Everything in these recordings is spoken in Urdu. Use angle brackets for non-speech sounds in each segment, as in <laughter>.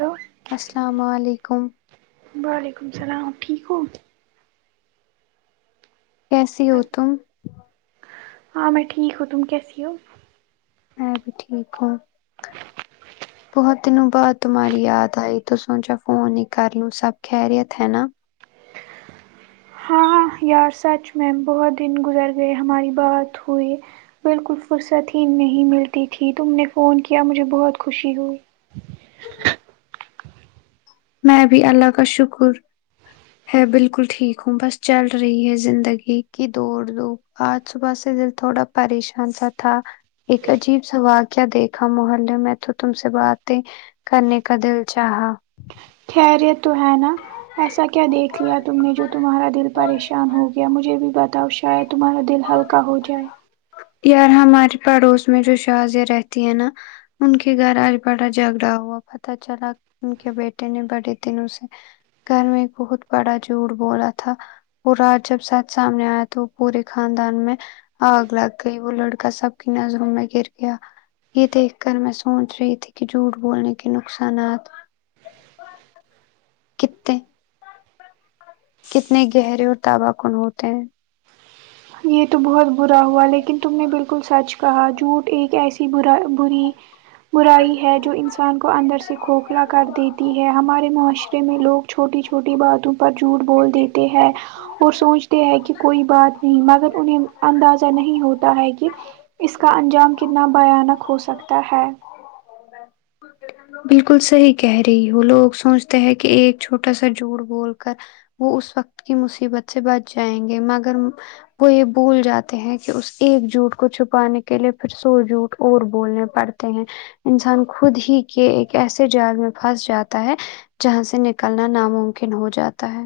ہلو السلام علیکم وعلیکم السلام ٹھیک ہو کیسی ہو تم ہاں میں ٹھیک ہوں تم کیسی ہو میں بھی ٹھیک ہوں بہت دنوں بعد تمہاری یاد آئی تو سوچا فون ہی کر لو سب خیریت ہے نا ہاں یار سچ میں بہت دن گزر گئے ہماری بات ہوئی بالکل فرصت ہی نہیں ملتی تھی تم نے فون کیا مجھے بہت خوشی ہوئی میں بھی اللہ کا شکر ہے بالکل ٹھیک ہوں بس چل رہی ہے زندگی کی دوڑ دو آج صبح سے دل تھوڑا پریشان سا تھا ایک عجیب سا واقعہ دیکھا محلہ میں تو تم سے بات ہے کرنے کا دل چاہا خیریت تو ہے نا ایسا کیا دیکھ لیا تم نے جو تمہارا دل پریشان ہو گیا مجھے بھی بتاؤ چاہیے تمہارا دل ہلکا ہو جائے یار ہمارے پڑوس میں جو شازیہ رہتی ہیں نا ان کے گھر آج بڑا جھگڑا ہوا پتا چلا ان کے بیٹے نے بڑے دنوں سے گھر میں بہت بڑا جھوٹ بولا تھا پورا جب سچ سامنے آیا تو وہ پورے خاندان میں آگ لگ کئی وہ لڑکا سب کی نظروں میں گر گیا یہ دیکھ کر میں سوچ رہی تھی کہ جھوٹ بولنے کے نقصانات کتنے کتنے گہرے اور تباہ کن ہوتے ہیں یہ تو بہت برا ہوا لیکن تم نے بالکل سچ کہا جھوٹ ایک ایسی برا بری برائی ہے جو انسان کو اندر سے کھوکھلا کر دیتی ہے ہمارے معاشرے میں لوگ چھوٹی چو چھوٹی باتوں پر جھوٹ بول دیتے ہیں اور سوچتے ہیں کہ کوئی بات نہیں مگر انہیں اندازہ نہیں ہوتا ہے کہ اس کا انجام کتنا بھیانک ہو سکتا ہے بالکل صحیح کہہ رہی ہو لوگ سوچتے ہیں کہ ایک چھوٹا سا جھوٹ بول کر وہ اس وقت کی مصیبت سے بچ جائیں گے مگر وہ یہ بھول جاتے ہیں کہ اس ایک جھوٹ کو چھپانے کے لیے پھر سو جھوٹ اور بولنے پڑتے ہیں انسان خود ہی یہ ایک ایسے جال میں پھنس جاتا ہے جہاں سے نکلنا ناممکن ہو جاتا ہے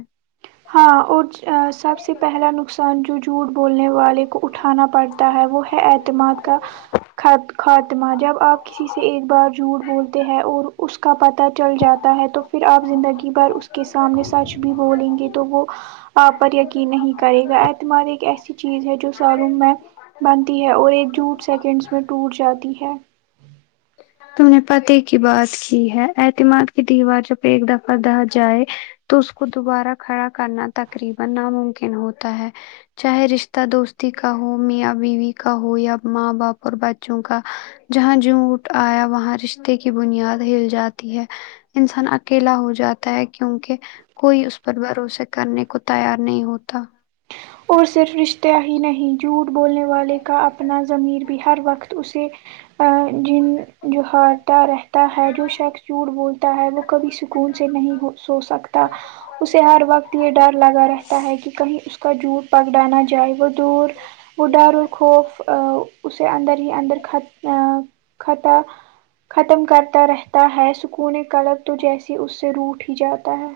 ہاں اور سب سے پہلا نقصان جو جھوٹ بولنے والے اٹھانا پڑتا ہے وہ ہے اعتماد کا خاتمہ جب آپ کسی سے ایک بار جھوٹ بولتے ہیں اور اس کا پتا چل جاتا ہے تو پھر آپ زندگی بھر اس کے سامنے سچ بھی بولیں گے تو وہ آپ پر یقین نہیں کرے گا اعتماد ایک ایسی چیز ہے جو سالوں میں بنتی ہے اور ایک جھوٹ سیکنڈس میں ٹوٹ جاتی ہے تم نے پتے کی بات کی ہے اعتماد کی دیوار جب ایک دفعہ دہ جائے تو اس کو دوبارہ کھڑا کرنا تقریبا ناممکن ہوتا ہے چاہے رشتہ دوستی کا ہو میاں بیوی کا ہو یا ماں باپ اور بچوں کا جہاں جھوٹ آیا وہاں رشتے کی بنیاد ہل جاتی ہے انسان اکیلا ہو جاتا ہے کیونکہ کوئی اس پر بھروسے کرنے کو تیار نہیں ہوتا اور صرف رشتہ ہی نہیں جھوٹ بولنے والے کا اپنا ضمیر بھی ہر وقت اسے آں جن جو ہارتا رہتا ہے جو شخص جھوٹ بولتا ہے وہ کبھی سکون سے نہیں ہو سو سکتا اسے ہر وقت یہ ڈر لگا رہتا ہے کہ کہیں کا جھوٹ پکڑانا جائے وہ دور وہ ڈر اور خوف اسے اندر ہی اندر خھت کطا ختم کرتا رہتا ہے سکون کڑب تو جیسی اس سے روٹ ہی جاتا ہے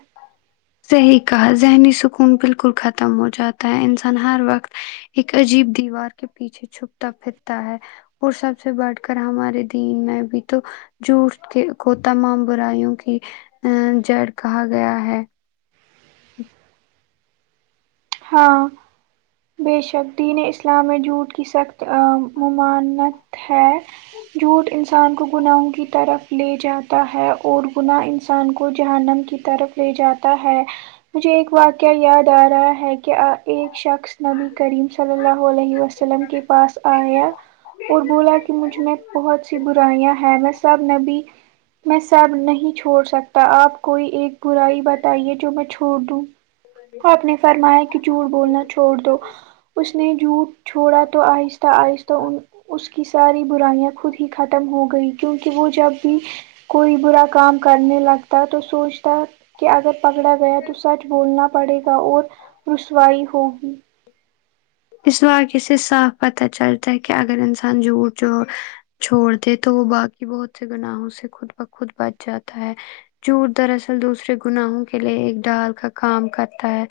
صحیح کہا ذہنی سکون بالکل ختم ہو جاتا ہے انسان ہر وقت ایک عجیب دیوار کے پیچھے چھپتا پھرتا ہے اور سب سے بٹھ کر ہمارے دین میں بھی تو جھوٹ کے کو تمام برائیوں کی ا جڑ کہا گیا ہے ہاں بے شکدین اسلام جھوٹ کی سخت ممانت ہے جھوٹ انسان کو گناہوں کی طرف لے جاتا ہے اور گناہ انسان کو جہنم کی طرف لے جاتا ہے مجھے ایک واقعہ یاد آ رہا ہے کہ کہ ایک شخص نبی کریم صلی اللہ علیہ وسلم کے پاس آیا اور بولا کہ مجھ میں بہت سی برائیاں ہیں میں سب نبی میں سب نہیں چھوڑ سکتا آپ کوئی ایک برائی بتائیے جو میں چھوڑ دوں آپ نے فرمایا کہ جھوٹ بولنا چھوڑ دو اس نے جھوٹ چھوڑا تو آہستہ آہستہ ان اس کی ساری برائیاں خود ہی ختم ہو گئی کیونکہ وہ جب بھی کوئی برا کام کرنے لگتا ہے تو سوچتا کہ اگر پکڑا گیا تو سچ بولنا پڑے گا اور رسوائی ہوگی اس واقعے سے صاف پتہ چلتا ہے کہ اگر انسان جھوٹ جووڑ چھوڑ دے تو وہ باقی بہت سے گناہوں سے خود بخود بچ جاتا ہے جوٹ دراصل دوسرے گناہوں کے لیے ایک ڈال کا کام کرتا ہے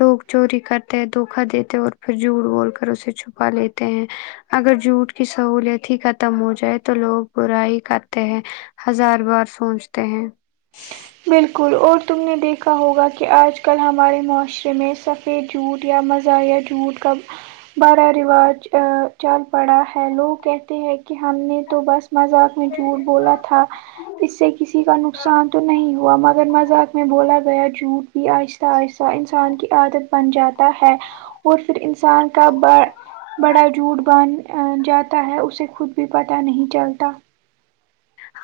لوگ چوری کرتے ہیں دھوکا دیتے اور پھر جھوڑ بول کر اسے چھپا لیتے ہیں اگر جھوٹ کی سہولت ہی ختم ہو جائے تو لوگ برائی کرتے ہیں ہزار بار سوچتے ہیں بالکل اور تم نے دیکھا ہوگا کہ آج کل ہمارے معاشرے میں سب پے جووٹ یا مزہ یا جوت کا بڑا رواج چل پڑا ہے لوگ کہتے ہیں کہ ہم نے تو بس مذاق میں جھوٹ بولا تھا اس سے کسی کا نقصان تو نہیں ہو ہوا مگر مذاق میں بولا گیا جھوٹ بھی آہستہ آہستہ انسان کی عادت بن جاتا ہے اور پھر انسان کا بڑ بڑا جھوٹ باندھ جاتا ہے اسے خود بھی پتہ نہیں چلتا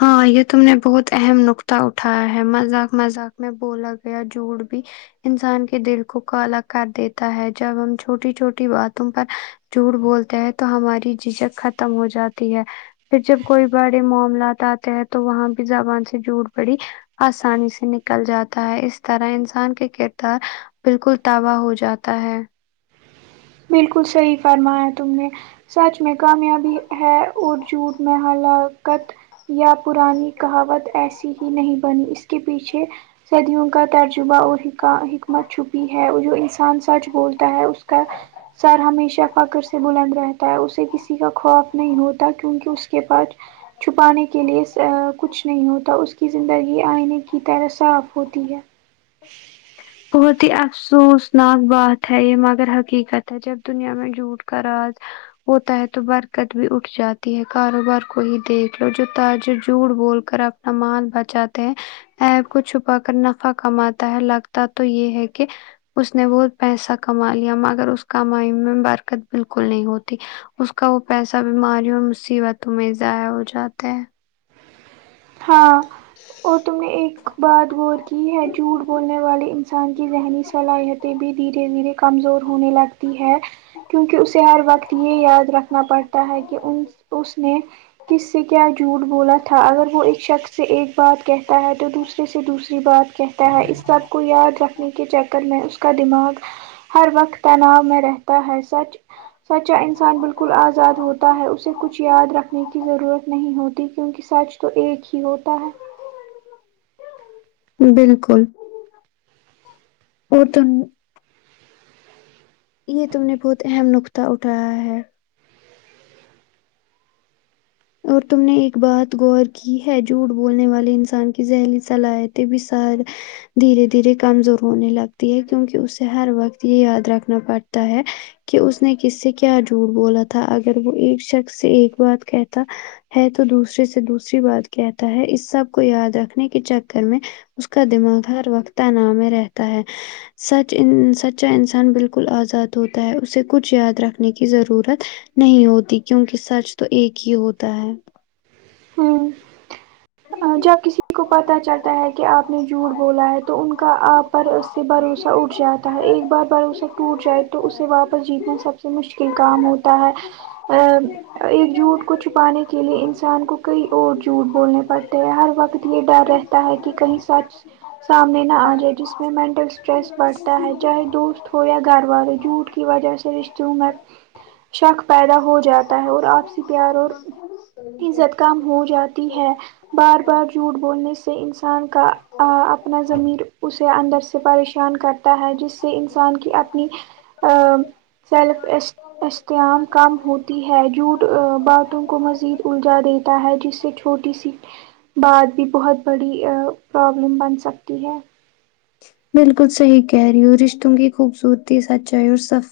ہاں یہ تم نے بہت اہم نقطہ اٹھایا ہے مذاق مذاق میں بولا گیا جوٹ بھی انسان کے دل کو کالا کر دیتا ہے جب ہم چھوٹی چھوٹی باتوں پر جھوٹ بولتے ہیں تو ہماری جھجھک ختم ہو جاتی ہے پھر جب کوئی بڑے معاملات بات آتے ہیں تو وہاں بھی زبان سے جوٹ پڑی آسانی سے نکل جاتا ہے اس طرح انسان کے کردار بالکل تابہ ہو جاتا ہے بالکل صحیح فرمایا تم نے سچ میں کامیابی ہے اور جھوٹ میں ہلاکت یا پرانی کہاوت ایسی ہی نہیں بنی اس کے پیچھے صدیوں کا تجربہ اور حکا حکمت چھپی ہے اور جو انسان سچ بولتا ہے اس کا سر ہمیشہ فخر سے بلند رہتا ہے اسے کسی کا خوف نہیں ہوتا کیونکہ اس کے پاس چھپانے کے لیے کچھ نہیں ہوتا اس کی زندگی آئینے کی طرح صاف ہوتی ہے <inaudible> بہت ہی افسوس ناک بات ہے یہ مگر حقیقت ہے جب دنیا میں جھوٹ کا راج ہوتا ہے تو برکت بھی اٹھ جاتی ہے کاروبار کو ہی دیکھ لو جو تاجر جھوٹ بول کر اب نا مال بچاتے ہیں عیب کو چھپا کر نفع کماتا ہے لگتا تو یہ ہے کہ اس نے بہت پیسہ کما لیا مگر اس کمائی میں برکت بالکل نہیں ہوتی اس کا وہ پیسہ بیماریوں اور مصیبتوں میں ضائع ہوجاتا ہے ہاں اور تم نے ایک بات غور کی ہے جھوٹ بولنے والے انسان کی ذہنی صلاحیت بھی دھیرے دھیرے کمزور ہونے لگ تی ہے کیونکہ اسے ہر وقت یہ یاد رکھنا پڑتا ہے کہ ان اس نے کس سے کیا جھوٹ بولا تھا اگر وہ ایک شخص سے ایک بات کہتا ہے تو دوسرے سے دوسری بات کہتا ہے اس سب کو یاد رکھنے کے چکر میں اس کا دماغ ہر وقت تناؤ میں رہتا ہے سچ سچا انسان بالکل آزاد ہوتا ہے اسے کچھ یاد رکھنے کی ضرورت نہیں ہوتی کیونکہ سچ تو ایک ہی ہوتا ہے بالکل اور تم یہ تم نے بہت اہم نقطہ اٹھایا ہے اور تم نے ایک بات غور کی ہے جھوٹ بولنے والے انسان کی ذہنی صلاحیتیں بھی ساری دھیرے دھیرے کمزور ہونے لگتی ہے کیونکہ اسے ہر وقت یہ یاد رکھنا پڑتا ہے کہ اس نے کس سے کیا جھوٹ بولا تھا اگر وہ ایک شخص سے ایک بات کہہ تا ہے تو دوسرے سے دوسری بات کہتا ہے اس سب کو یاد رکھنے کے چکر میں اس کا دماغ ہر وقت تناؤ میں رہتا ہے سچ ان سچا انسان بالکل آزاد ہوتا ہے اسے کچھ یاد رکھنے کی ضرورت نہیں ہوتی کیونکہ سچ تو ایک ہی ہوتا ہے ہوں جب کسی کو پتا چلتا ہے کہ آپ نے جھوٹ بولا ہے تو ان کا آپ پر سے بھروسہ اٹھ جاتا ہے ایک بار بھروسہ ٹوٹ جائے تو اسے واپس جیتنا سب سے مشکل کام ہوتا ہے ا ایک جھوٹ کو چھپانے کے لیے انسان کو کئی اور جھوٹ بولنے پڑ ہر وقت یہ ڈر رہتا ہے کہ کہیں سچ سامنے نہ آ جائے جس میں مینٹل اس ٹریس بڑھتا ہے چاہے دوست ہو یا گھر والے جھوٹ کی وجہ سے رشتوں میں شک پیدا ہو جاتا ہے اور آپ س ہو جاتی ہے <unintelligible> بار بار جھوٹ بولنے سے انسان کا اپنا ضمیر اسے اندر سے پریشان کر تا ہے جس سے انسان کی اپنی <unintelligible> سیلف اس استعام کم ہوتی ہے جھوٹ باتوں کو مزید الجھا دیتا ہے جس سے چھوٹی سی بات بھی بہت بڑی ا پرابلم بن سکتی ہے بالکل صحیح کہہ رہی ہو رشتوں کی خوبصورتی سچائی اور سف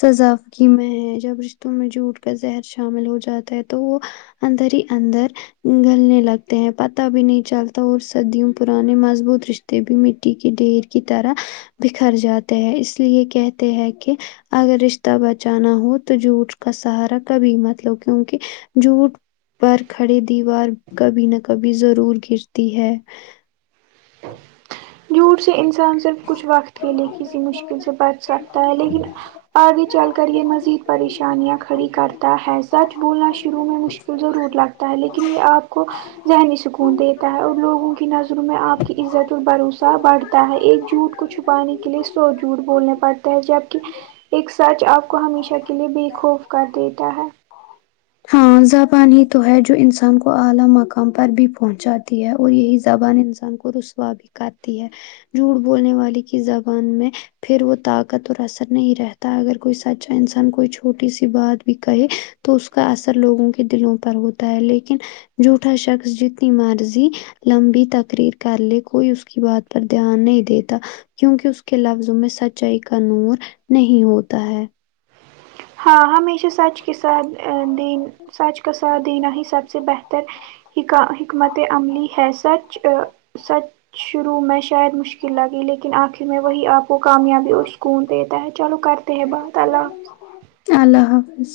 سزافگی میں ہے جب رشتوں میں جھوٹ کا زہر شامل ہو جاتا ہے تو وہ اندر ہی اندر گلنے لگتے ہیں پتہ بھی نہیں چلتا اور سدیوں پرانے مضبوط رشتے بھی مٹ کے ڈھیر کی طرح بکھر جاتے ہیں اس لیے کہتے ہیں کہ اگر رشتہ بچانا ہو تو جھوٹ کا سہارا کبھی مطلب کیونکی جوٹ پر کھڑی دیوار کبھی نہ کبھی ضرور گرتی ہے جھوٹ سے انسان صرف کچھ وقت کے لے کسی مشکل سے بچ سکتا ہے لیکن آگے چل کر یے مزید پریشانیاں کھڑی کرتا ہے سچ بولنا شروع میں مشل ضرور لگتا ہے لیکن یے آپ کو ذہنی سکون دیتا ہے اور لوگوں کی نظر روں میں آپ کی عزت ال بھروسہ بڑھ تا ہے ایک جھوٹ کو چھپانے کے لیے سو جھوٹ بولنے پڑتا ہے جبکی ایک سچ آپ کو ہمیشہ کے لیے بے خوف کر دیتا ہے ہاں زبان ہی تو ہے جو انسان کو اعلی مقام پر بھی پہنچاتی ہے اور یہی زبان انسان کو رسوا بھی کرتی ہے جھوٹ بولنے والے کی زبان میں پھر وہ طاقت اور اثر نہیں رہتا اگر کوئی سچا انسان کوئی چھوٹی سی بات بھی کہے تو اس کا اثر لوگوں کے دلوں پر ہوتا ہے لیکن جوٹا شخص جتنی مرضی لمبی تقریر کر لے کوئی اس کی بات پر دھیان نہیں دیتا کیونکی اس کے لفظوں میں سچائی کا نور نہیں ہوتا ہے ہاں ہمیشہ سچ کے ساتھ دین سچ کا ساتھ دینا ہی سب سے بہتر حکم حکمت عملی ہے سچ سچ شروع میں شاید مشکل لگئی لیکن آخر میں وہی آپ وہ کامیابی اور سکون دیتا ہے چلو کرتے ہیں بہت اللہ اللہ حافظ